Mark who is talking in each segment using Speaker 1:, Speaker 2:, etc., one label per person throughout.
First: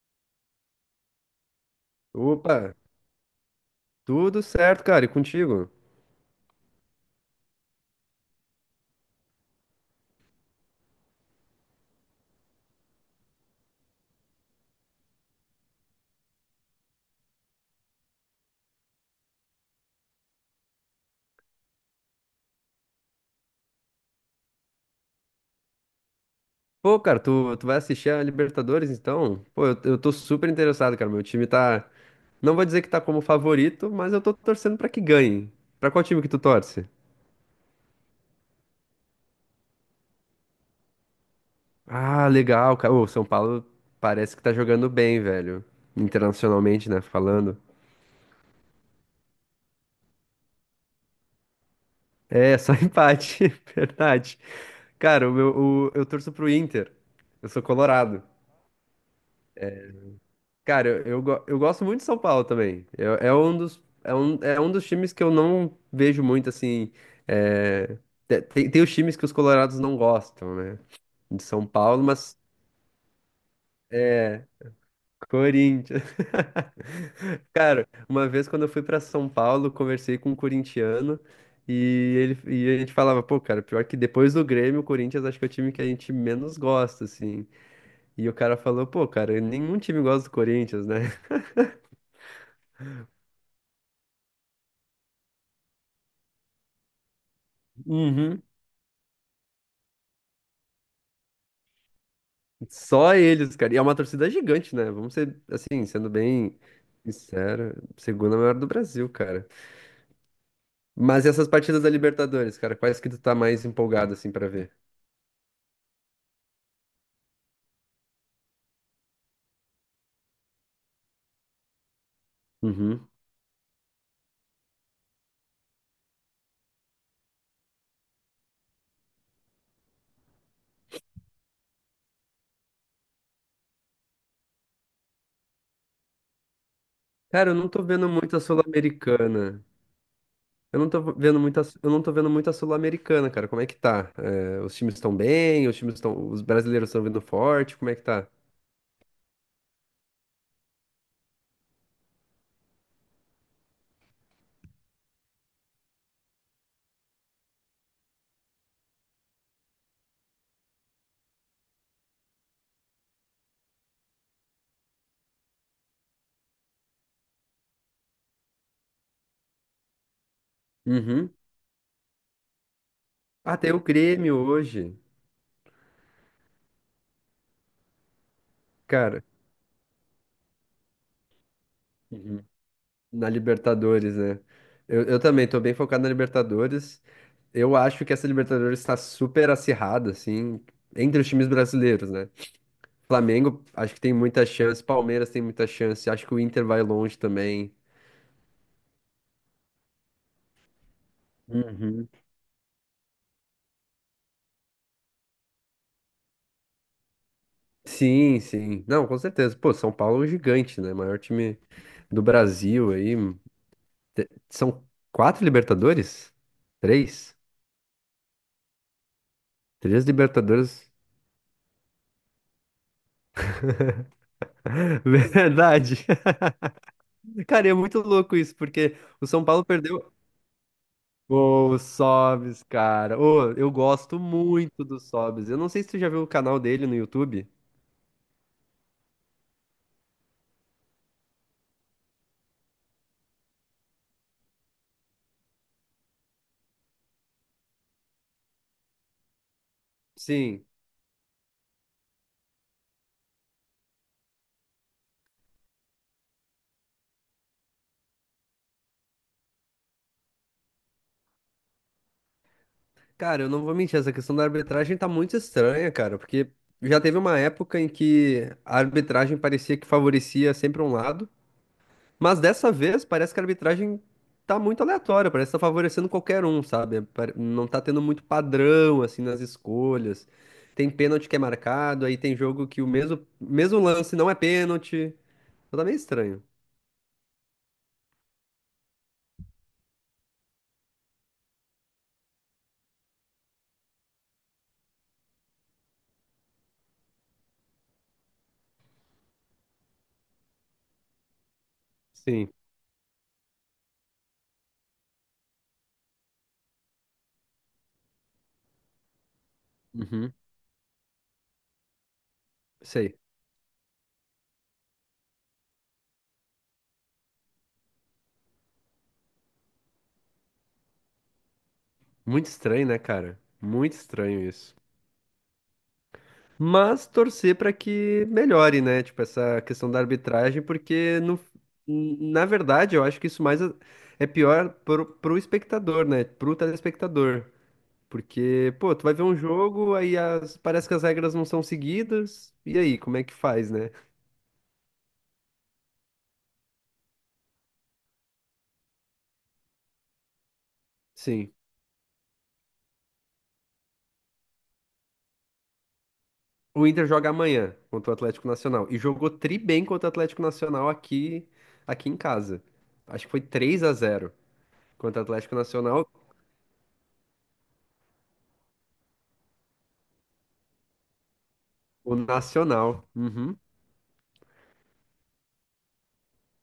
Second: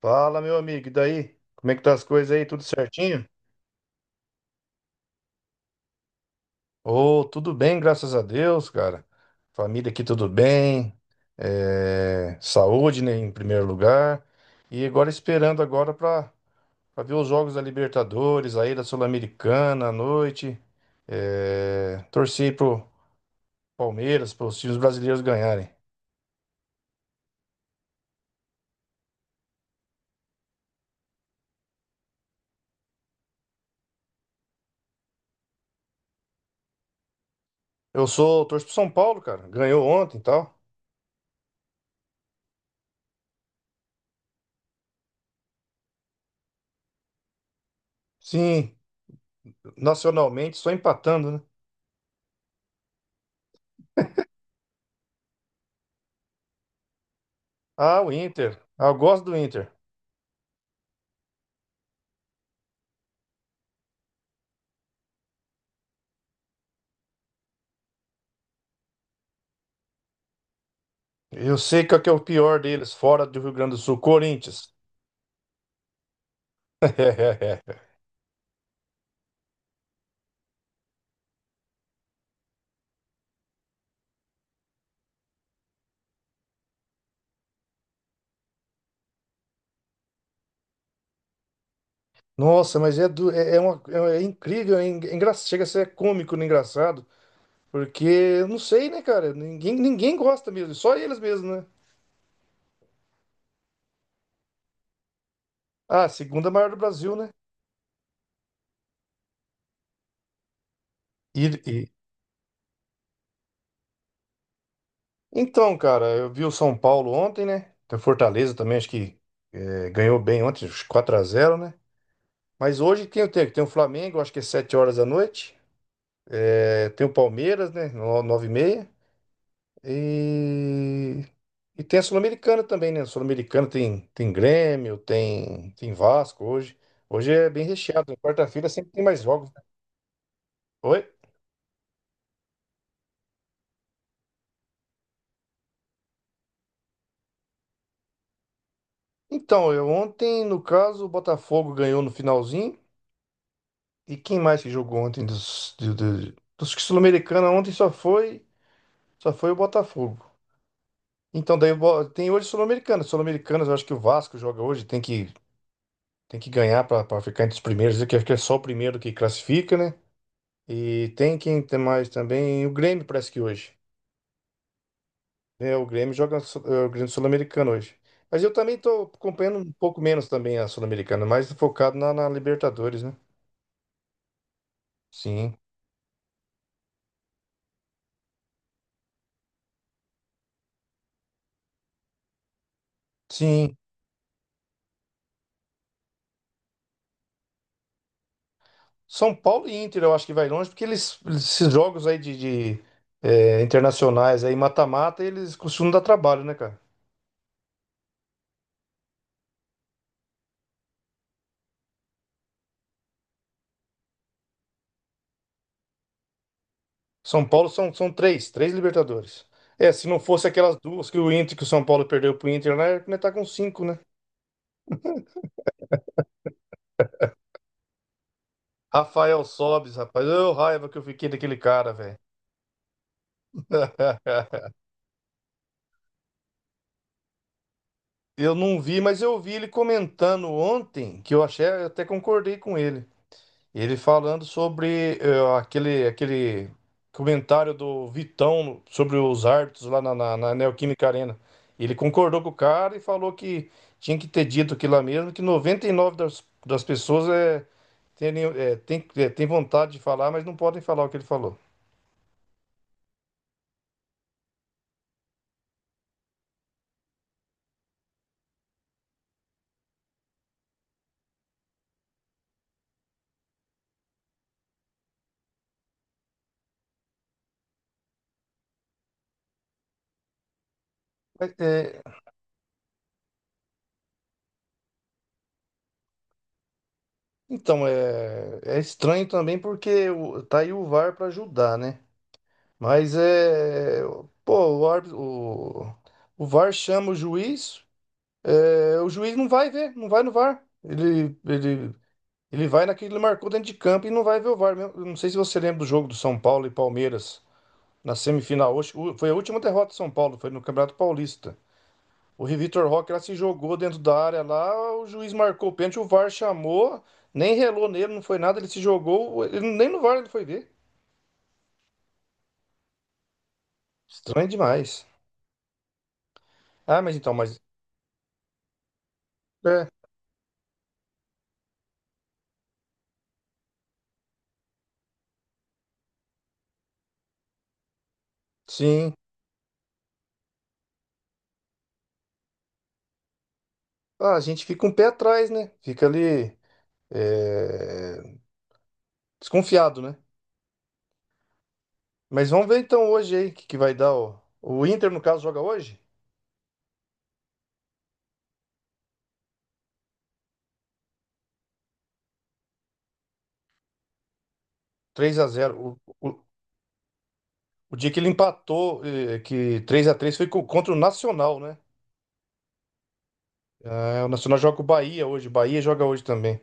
Speaker 1: Fala, meu amigo, e daí? Como é que tá as coisas aí?
Speaker 2: Opa,
Speaker 1: Tudo certinho?
Speaker 2: tudo certo, cara, e contigo?
Speaker 1: Ô, tudo bem, graças a Deus, cara. Família aqui tudo bem. Saúde, né, em primeiro lugar. E agora esperando agora para ver os jogos da Libertadores, aí da Sul-Americana à noite. Torcer pro Palmeiras, para os times brasileiros ganharem.
Speaker 2: Pô, cara, tu vai assistir a Libertadores, então? Pô, eu tô super interessado, cara, meu time tá... Não vou dizer que tá como favorito, mas eu tô torcendo pra que ganhe. Pra qual time que tu torce?
Speaker 1: Torço pro São Paulo, cara. Ganhou ontem e tal.
Speaker 2: Ah, legal, cara. O São Paulo parece que tá jogando bem, velho. Internacionalmente, né, falando.
Speaker 1: Sim, nacionalmente só empatando, né?
Speaker 2: É, só empate, verdade. Cara, eu torço pro Inter. Eu sou
Speaker 1: Ah, o
Speaker 2: colorado.
Speaker 1: Inter. Ah, eu gosto do Inter.
Speaker 2: Cara, eu gosto muito de São Paulo também. É um dos, é um dos times que eu não vejo muito assim. É, tem, tem os times que os colorados não gostam, né? De
Speaker 1: Eu
Speaker 2: São
Speaker 1: sei qual
Speaker 2: Paulo,
Speaker 1: que é o
Speaker 2: mas
Speaker 1: pior deles, fora do Rio Grande do Sul, Corinthians.
Speaker 2: Corinthians. Cara, uma vez quando eu fui pra São Paulo, conversei com um corintiano e ele e a gente falava, pô, cara, pior que depois do Grêmio, o Corinthians acho que é o time que a gente menos gosta, assim. E o cara falou, pô, cara, nenhum time gosta do Corinthians, né?
Speaker 1: Nossa, mas é, é incrível, chega a ser cômico, né, engraçado, porque eu não sei, né, cara? Ninguém gosta mesmo, só eles mesmo, né?
Speaker 2: Só eles, cara. E é uma torcida gigante, né? Vamos ser, assim,
Speaker 1: Ah,
Speaker 2: sendo
Speaker 1: segunda
Speaker 2: bem
Speaker 1: maior do Brasil, né?
Speaker 2: sincero, segunda maior do Brasil, cara. Mas e
Speaker 1: E,
Speaker 2: essas partidas
Speaker 1: e-
Speaker 2: da Libertadores, cara, quais que tu tá mais empolgado, assim, pra ver?
Speaker 1: Então, cara, eu vi o São Paulo ontem, né? Tem o Fortaleza também, ganhou bem ontem, acho que 4 a 0, né? Mas hoje
Speaker 2: Uhum.
Speaker 1: tem o quê? Tem o Flamengo, acho que é 7 horas da noite. É, tem o Palmeiras, né? 9 e meia. E, tem a Sul-Americana também, né? A Sul-Americana tem, tem Grêmio, tem, tem Vasco hoje. Hoje é
Speaker 2: Cara, eu
Speaker 1: bem
Speaker 2: não tô vendo
Speaker 1: recheado, né?
Speaker 2: muito a
Speaker 1: Quarta-feira sempre tem mais jogos, né?
Speaker 2: Sul-Americana.
Speaker 1: Oi?
Speaker 2: Eu não tô vendo muito a Sul-Americana, cara. Como é que tá? É, os times estão bem? Os brasileiros estão vindo forte? Como é que tá?
Speaker 1: Então, eu ontem, no caso, o Botafogo ganhou no finalzinho. E quem mais que jogou ontem dos que Sul-Americana ontem só foi o Botafogo. Então, daí tem hoje Sul-Americana. Sul-Americanas, eu acho que o Vasco joga hoje, tem que ganhar para ficar entre os primeiros, que acho que é só o primeiro que classifica, né? E
Speaker 2: Uhum.
Speaker 1: tem quem tem mais também. O Grêmio parece que
Speaker 2: Ah, tem
Speaker 1: hoje.
Speaker 2: o Grêmio hoje,
Speaker 1: Né o Grêmio joga o Grêmio Sul-Americano hoje. Mas eu também tô
Speaker 2: cara.
Speaker 1: acompanhando um pouco menos também a Sul-Americana, mais focado na
Speaker 2: Uhum.
Speaker 1: Libertadores, né?
Speaker 2: Na Libertadores, né? Eu também
Speaker 1: Sim.
Speaker 2: tô bem focado na Libertadores. Eu acho que essa Libertadores está super acirrada, assim, entre os times brasileiros, né? Flamengo,
Speaker 1: Sim.
Speaker 2: acho que tem muita chance, Palmeiras tem muita chance, acho que o Inter vai longe também.
Speaker 1: São Paulo e Inter eu acho que vai longe, porque eles, esses jogos
Speaker 2: Uhum.
Speaker 1: aí de, internacionais aí, mata-mata, eles costumam dar trabalho, né, cara?
Speaker 2: Sim, sim. Não, com certeza. Pô, São Paulo é um gigante, né? Maior time do Brasil aí. São quatro Libertadores? Três?
Speaker 1: São Paulo são 3 Libertadores. É,
Speaker 2: Três
Speaker 1: se não fosse aquelas
Speaker 2: Libertadores.
Speaker 1: duas que o Inter, que o São Paulo perdeu pro Inter, né, tá com 5, né?
Speaker 2: Verdade. Cara, e é muito louco isso, porque o
Speaker 1: Rafael
Speaker 2: São Paulo
Speaker 1: Sobis,
Speaker 2: perdeu.
Speaker 1: rapaz. Raiva que eu fiquei daquele
Speaker 2: O
Speaker 1: cara, velho.
Speaker 2: Sobs, cara. Ô, eu gosto muito do Sobs. Eu não sei se tu já viu o canal dele no YouTube.
Speaker 1: Eu não vi, mas eu vi ele comentando ontem, que eu achei, eu até concordei com ele. Ele falando sobre aquele comentário do Vitão sobre os árbitros lá na
Speaker 2: Sim.
Speaker 1: Neoquímica Arena. Ele concordou com o cara e falou que tinha que ter dito aquilo lá mesmo, que 99% das pessoas tem vontade de falar, mas não podem falar o que ele falou.
Speaker 2: Cara, eu não vou mentir, essa questão da arbitragem tá muito estranha, cara, porque já teve uma época em que a arbitragem parecia que favorecia sempre um lado, mas dessa vez parece que a arbitragem tá muito aleatória, parece que tá favorecendo qualquer um, sabe? Não tá tendo muito padrão, assim, nas escolhas. Tem pênalti que é marcado, aí tem jogo que o mesmo lance não é pênalti. Então tá meio estranho.
Speaker 1: Então, é estranho também porque tá aí o VAR para ajudar, né? Mas é. Pô, o VAR chama o juiz, é, o juiz não vai ver, não vai no VAR.
Speaker 2: Sim.
Speaker 1: Ele vai naquele que ele marcou dentro de campo e não vai ver o VAR mesmo. Eu não sei se você lembra do jogo do São Paulo e Palmeiras na semifinal. Hoje, foi a última derrota do São
Speaker 2: Uhum.
Speaker 1: Paulo, foi no Campeonato Paulista. O Vitor Roque lá
Speaker 2: Sei.
Speaker 1: se jogou dentro da área lá, o juiz marcou o pênalti, o VAR chamou, nem relou nele, não foi nada, ele se jogou, ele, nem no VAR ele foi ver.
Speaker 2: Muito estranho, né, cara? Muito estranho
Speaker 1: Estranho
Speaker 2: isso.
Speaker 1: demais. Ah,
Speaker 2: Mas
Speaker 1: mas então,
Speaker 2: torcer
Speaker 1: mas.
Speaker 2: pra que melhore, né? Tipo, essa
Speaker 1: É,
Speaker 2: questão da arbitragem, porque no, na verdade eu acho que isso mais é pior pro, pro espectador, né? Pro telespectador. Porque, pô, tu vai
Speaker 1: sim.
Speaker 2: ver um jogo, aí parece que as regras não são seguidas, e aí, como é que faz, né?
Speaker 1: Ah, a gente fica um pé atrás, né? Fica ali, é, desconfiado, né?
Speaker 2: Sim.
Speaker 1: Mas vamos ver então hoje aí que vai dar. O Inter, no caso, joga hoje?
Speaker 2: O Inter joga amanhã contra o Atlético Nacional. E jogou tri bem contra o Atlético Nacional aqui, aqui em casa. Acho que foi 3 a 0 contra o
Speaker 1: Três a
Speaker 2: Atlético
Speaker 1: zero.
Speaker 2: Nacional.
Speaker 1: O dia que ele empatou, eh, que 3 a 3 contra o Nacional, né?
Speaker 2: O Nacional. Uhum.
Speaker 1: Ah, o Nacional joga com o Bahia hoje, Bahia joga hoje também.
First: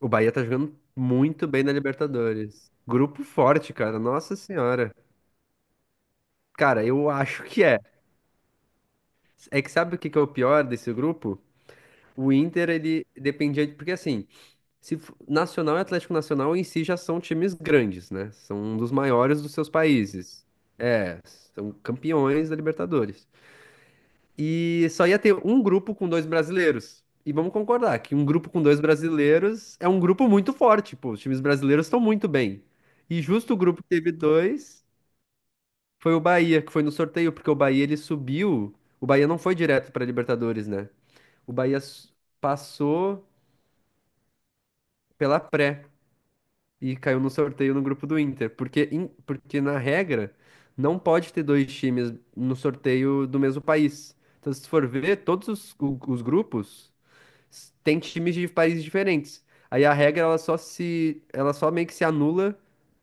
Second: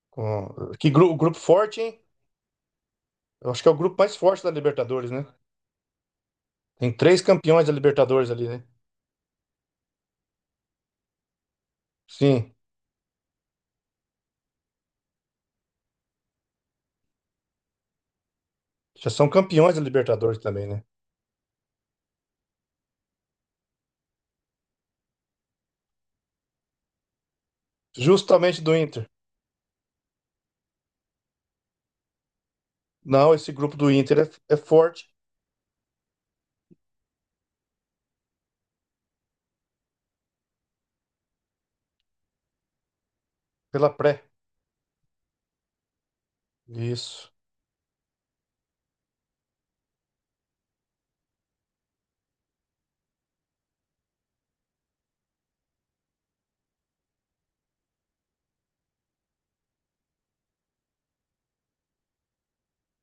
Speaker 2: O Bahia tá jogando
Speaker 1: Grupo
Speaker 2: muito bem na
Speaker 1: forte, hein?
Speaker 2: Libertadores. Grupo
Speaker 1: Eu acho que é
Speaker 2: forte,
Speaker 1: o grupo
Speaker 2: cara.
Speaker 1: mais
Speaker 2: Nossa
Speaker 1: forte da
Speaker 2: Senhora.
Speaker 1: Libertadores, né?
Speaker 2: Cara,
Speaker 1: Tem
Speaker 2: eu
Speaker 1: três
Speaker 2: acho que
Speaker 1: campeões da
Speaker 2: é.
Speaker 1: Libertadores ali, né?
Speaker 2: É que sabe o que que é o pior desse grupo? O
Speaker 1: Sim,
Speaker 2: Inter, ele dependia de. Porque assim, Se f- Nacional e Atlético Nacional em si já são times grandes, né? São um dos
Speaker 1: já são
Speaker 2: maiores dos seus
Speaker 1: campeões da Libertadores
Speaker 2: países.
Speaker 1: também, né?
Speaker 2: É, são campeões da Libertadores. E só ia ter um grupo com dois brasileiros. E vamos concordar que um grupo
Speaker 1: Justamente
Speaker 2: com
Speaker 1: do
Speaker 2: dois
Speaker 1: Inter.
Speaker 2: brasileiros é um grupo muito forte, pô. Os times brasileiros estão muito bem. E
Speaker 1: Não, esse
Speaker 2: justo o
Speaker 1: grupo
Speaker 2: grupo que
Speaker 1: do
Speaker 2: teve
Speaker 1: Inter é, é
Speaker 2: dois
Speaker 1: forte
Speaker 2: foi o Bahia, que foi no sorteio, porque o Bahia ele subiu. O Bahia não foi direto para Libertadores, né? O Bahia s- passou
Speaker 1: pela pré.
Speaker 2: pela pré. E caiu
Speaker 1: Isso.
Speaker 2: no sorteio no grupo do Inter. Porque, porque na regra, não pode ter dois times no sorteio do mesmo país. Então, se tu for ver, os grupos têm times de países diferentes. Aí a regra, ela só meio que se anula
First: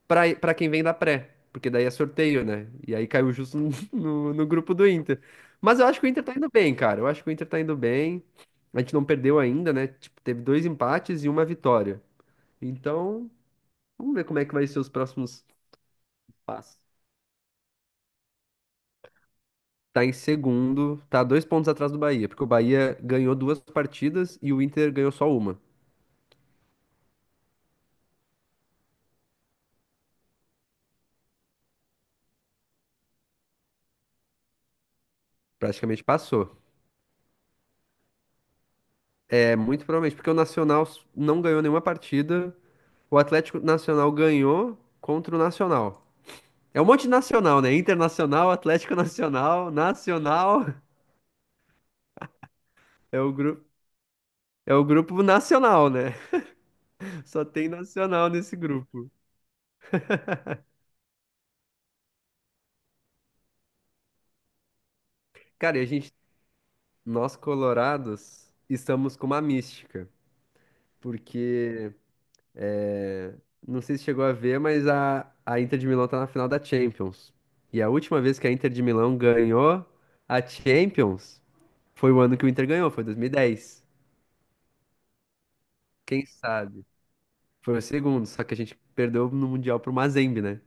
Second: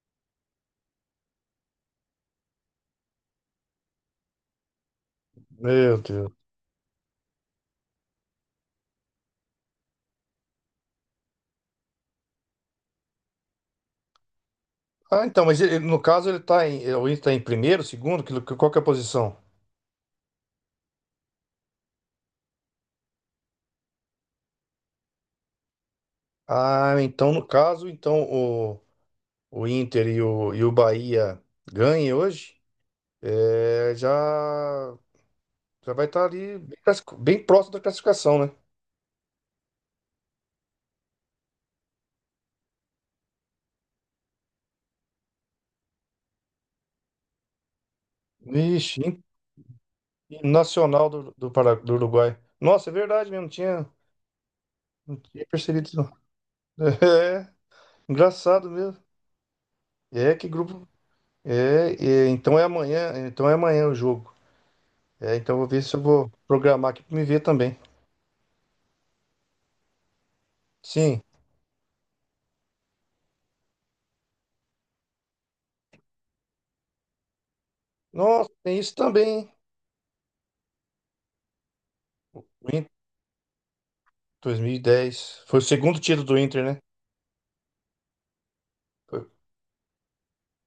Speaker 2: para para quem vem da pré. Porque daí é sorteio, né? E aí caiu justo no grupo do Inter. Mas eu
Speaker 1: Meu
Speaker 2: acho que o Inter
Speaker 1: Deus.
Speaker 2: tá indo bem, cara. Eu acho que o Inter tá indo bem. A gente não perdeu ainda, né? Tipo, teve dois empates e uma vitória. Então, vamos ver como é que vai ser os
Speaker 1: Ah,
Speaker 2: próximos
Speaker 1: então, no caso ele tá
Speaker 2: passos.
Speaker 1: em, o Inter tá em primeiro, segundo, que, qual que é a posição?
Speaker 2: Tá em segundo, tá dois pontos atrás do Bahia, porque o Bahia ganhou duas partidas e o Inter ganhou só uma.
Speaker 1: Ah, então no caso, então o Inter e o Bahia ganhem hoje, é, já já
Speaker 2: Praticamente
Speaker 1: vai estar
Speaker 2: passou.
Speaker 1: ali bem, bem próximo da classificação, né?
Speaker 2: É muito provavelmente, porque o Nacional não ganhou nenhuma partida, o Atlético Nacional ganhou contra o Nacional. É um monte de nacional, né? Internacional, Atlético
Speaker 1: Vixe, in-
Speaker 2: Nacional, Nacional.
Speaker 1: Nacional do Uruguai. Nossa, é
Speaker 2: É
Speaker 1: verdade
Speaker 2: o
Speaker 1: mesmo,
Speaker 2: grupo, é o
Speaker 1: não
Speaker 2: grupo
Speaker 1: tinha percebido
Speaker 2: nacional,
Speaker 1: isso, não.
Speaker 2: né? Só
Speaker 1: É,
Speaker 2: tem nacional nesse
Speaker 1: engraçado mesmo.
Speaker 2: grupo.
Speaker 1: É, que grupo. Então é amanhã o jogo. É, então eu vou
Speaker 2: Cara, e
Speaker 1: ver
Speaker 2: a
Speaker 1: se eu
Speaker 2: gente,
Speaker 1: vou programar aqui para me
Speaker 2: nós
Speaker 1: ver também.
Speaker 2: colorados, estamos com uma mística,
Speaker 1: Sim.
Speaker 2: porque é, não sei se chegou a ver, mas a Inter de Milão tá na final da Champions. E a última vez que
Speaker 1: Nossa,
Speaker 2: a Inter
Speaker 1: tem
Speaker 2: de
Speaker 1: isso
Speaker 2: Milão
Speaker 1: também, hein?
Speaker 2: ganhou a Champions foi o ano que
Speaker 1: O
Speaker 2: o Inter
Speaker 1: Inter
Speaker 2: ganhou, foi 2010.
Speaker 1: 2010. Foi o segundo título
Speaker 2: Quem
Speaker 1: do Inter, né?
Speaker 2: sabe? Foi o segundo, só que a gente
Speaker 1: Foi-
Speaker 2: perdeu no Mundial pro Mazembe, né?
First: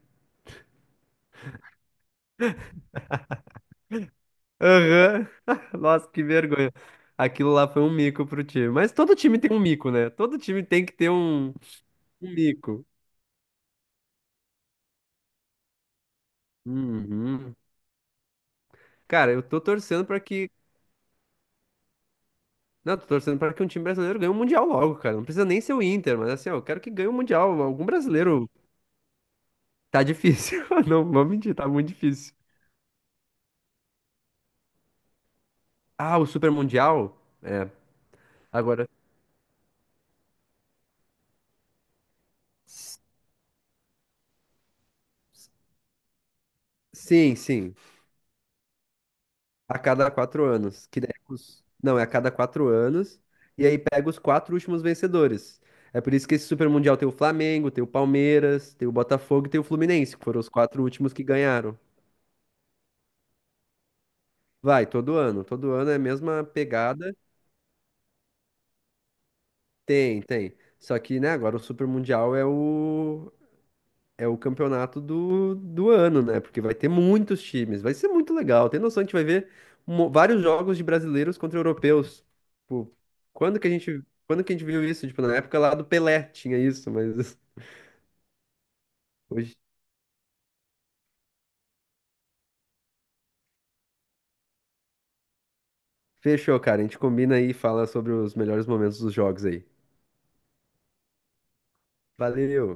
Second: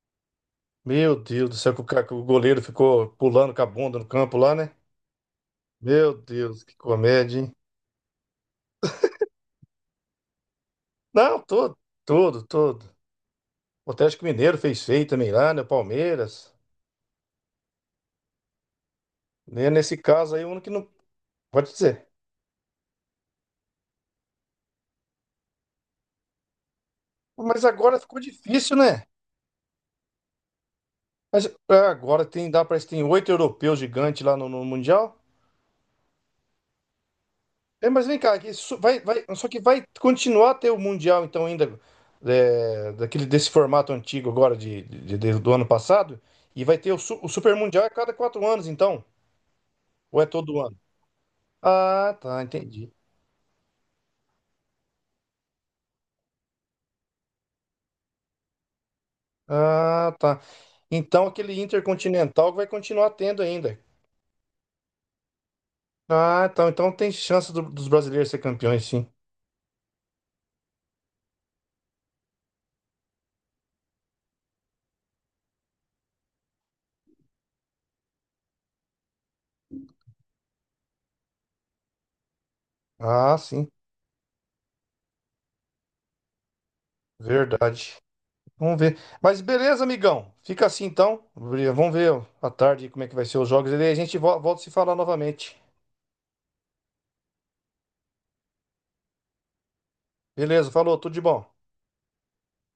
Speaker 1: Meu Deus do céu, que que o goleiro ficou pulando com a bunda no campo lá, né?
Speaker 2: Aham. Nossa,
Speaker 1: Meu
Speaker 2: que
Speaker 1: Deus,
Speaker 2: vergonha.
Speaker 1: que comédia, hein?
Speaker 2: Aquilo lá foi um mico pro time. Mas todo time tem um mico, né? Todo time tem que ter
Speaker 1: Não,
Speaker 2: um
Speaker 1: todo.
Speaker 2: mico.
Speaker 1: O Atlético Mineiro fez feio também lá, né? O Palmeiras.
Speaker 2: Uhum. Cara, eu tô
Speaker 1: Né? Nesse
Speaker 2: torcendo pra
Speaker 1: caso aí, o
Speaker 2: que
Speaker 1: único que não. Pode dizer.
Speaker 2: não, tô torcendo pra que um time brasileiro ganhe o Mundial logo, cara. Não precisa nem ser o Inter, mas assim, ó, eu quero que ganhe o Mundial.
Speaker 1: Mas
Speaker 2: Algum
Speaker 1: agora ficou
Speaker 2: brasileiro.
Speaker 1: difícil, né?
Speaker 2: Tá difícil. Não, vou
Speaker 1: Mas
Speaker 2: mentir, tá
Speaker 1: é,
Speaker 2: muito
Speaker 1: agora
Speaker 2: difícil.
Speaker 1: tem, dá, parece que tem 8 europeus gigantes lá no Mundial.
Speaker 2: Ah, o Super Mundial? É.
Speaker 1: É, mas vem cá,
Speaker 2: Agora.
Speaker 1: vai, só que vai continuar a ter o Mundial, então, ainda é,
Speaker 2: s-
Speaker 1: desse formato antigo agora do ano passado. E vai ter o
Speaker 2: Sim,
Speaker 1: Super
Speaker 2: sim.
Speaker 1: Mundial a cada 4 anos, então.
Speaker 2: A cada
Speaker 1: Ou é
Speaker 2: quatro
Speaker 1: todo ano?
Speaker 2: anos. Que daí não, é a
Speaker 1: Ah,
Speaker 2: cada
Speaker 1: tá,
Speaker 2: quatro
Speaker 1: entendi.
Speaker 2: anos. E aí pega os quatro últimos vencedores. É por isso que esse Super Mundial tem o Flamengo, tem o Palmeiras, tem o Botafogo e tem o
Speaker 1: Ah,
Speaker 2: Fluminense, que
Speaker 1: tá.
Speaker 2: foram os quatro últimos que
Speaker 1: Então aquele
Speaker 2: ganharam.
Speaker 1: Intercontinental vai continuar tendo ainda.
Speaker 2: Vai, todo ano. Todo ano é a mesma
Speaker 1: Ah, então, então tem
Speaker 2: pegada.
Speaker 1: chance dos brasileiros ser campeões, sim.
Speaker 2: Tem, tem. Só que, né, agora o Super Mundial é o campeonato do, do ano, né? Porque vai ter muitos times. Vai ser muito legal. Tem noção, a gente vai ver vários jogos de brasileiros contra europeus. Tipo,
Speaker 1: Ah, sim.
Speaker 2: quando que a gente viu isso? Tipo, na época lá do Pelé tinha isso, mas
Speaker 1: Verdade. Vamos ver. Mas
Speaker 2: hoje.
Speaker 1: beleza, amigão. Fica assim então. Vamos ver à tarde como é que vai ser os jogos. E daí a gente volta a se falar novamente.
Speaker 2: Fechou, cara. A gente combina aí e fala sobre os melhores momentos dos jogos aí.
Speaker 1: Beleza, falou, tudo de bom.
Speaker 2: Valeu!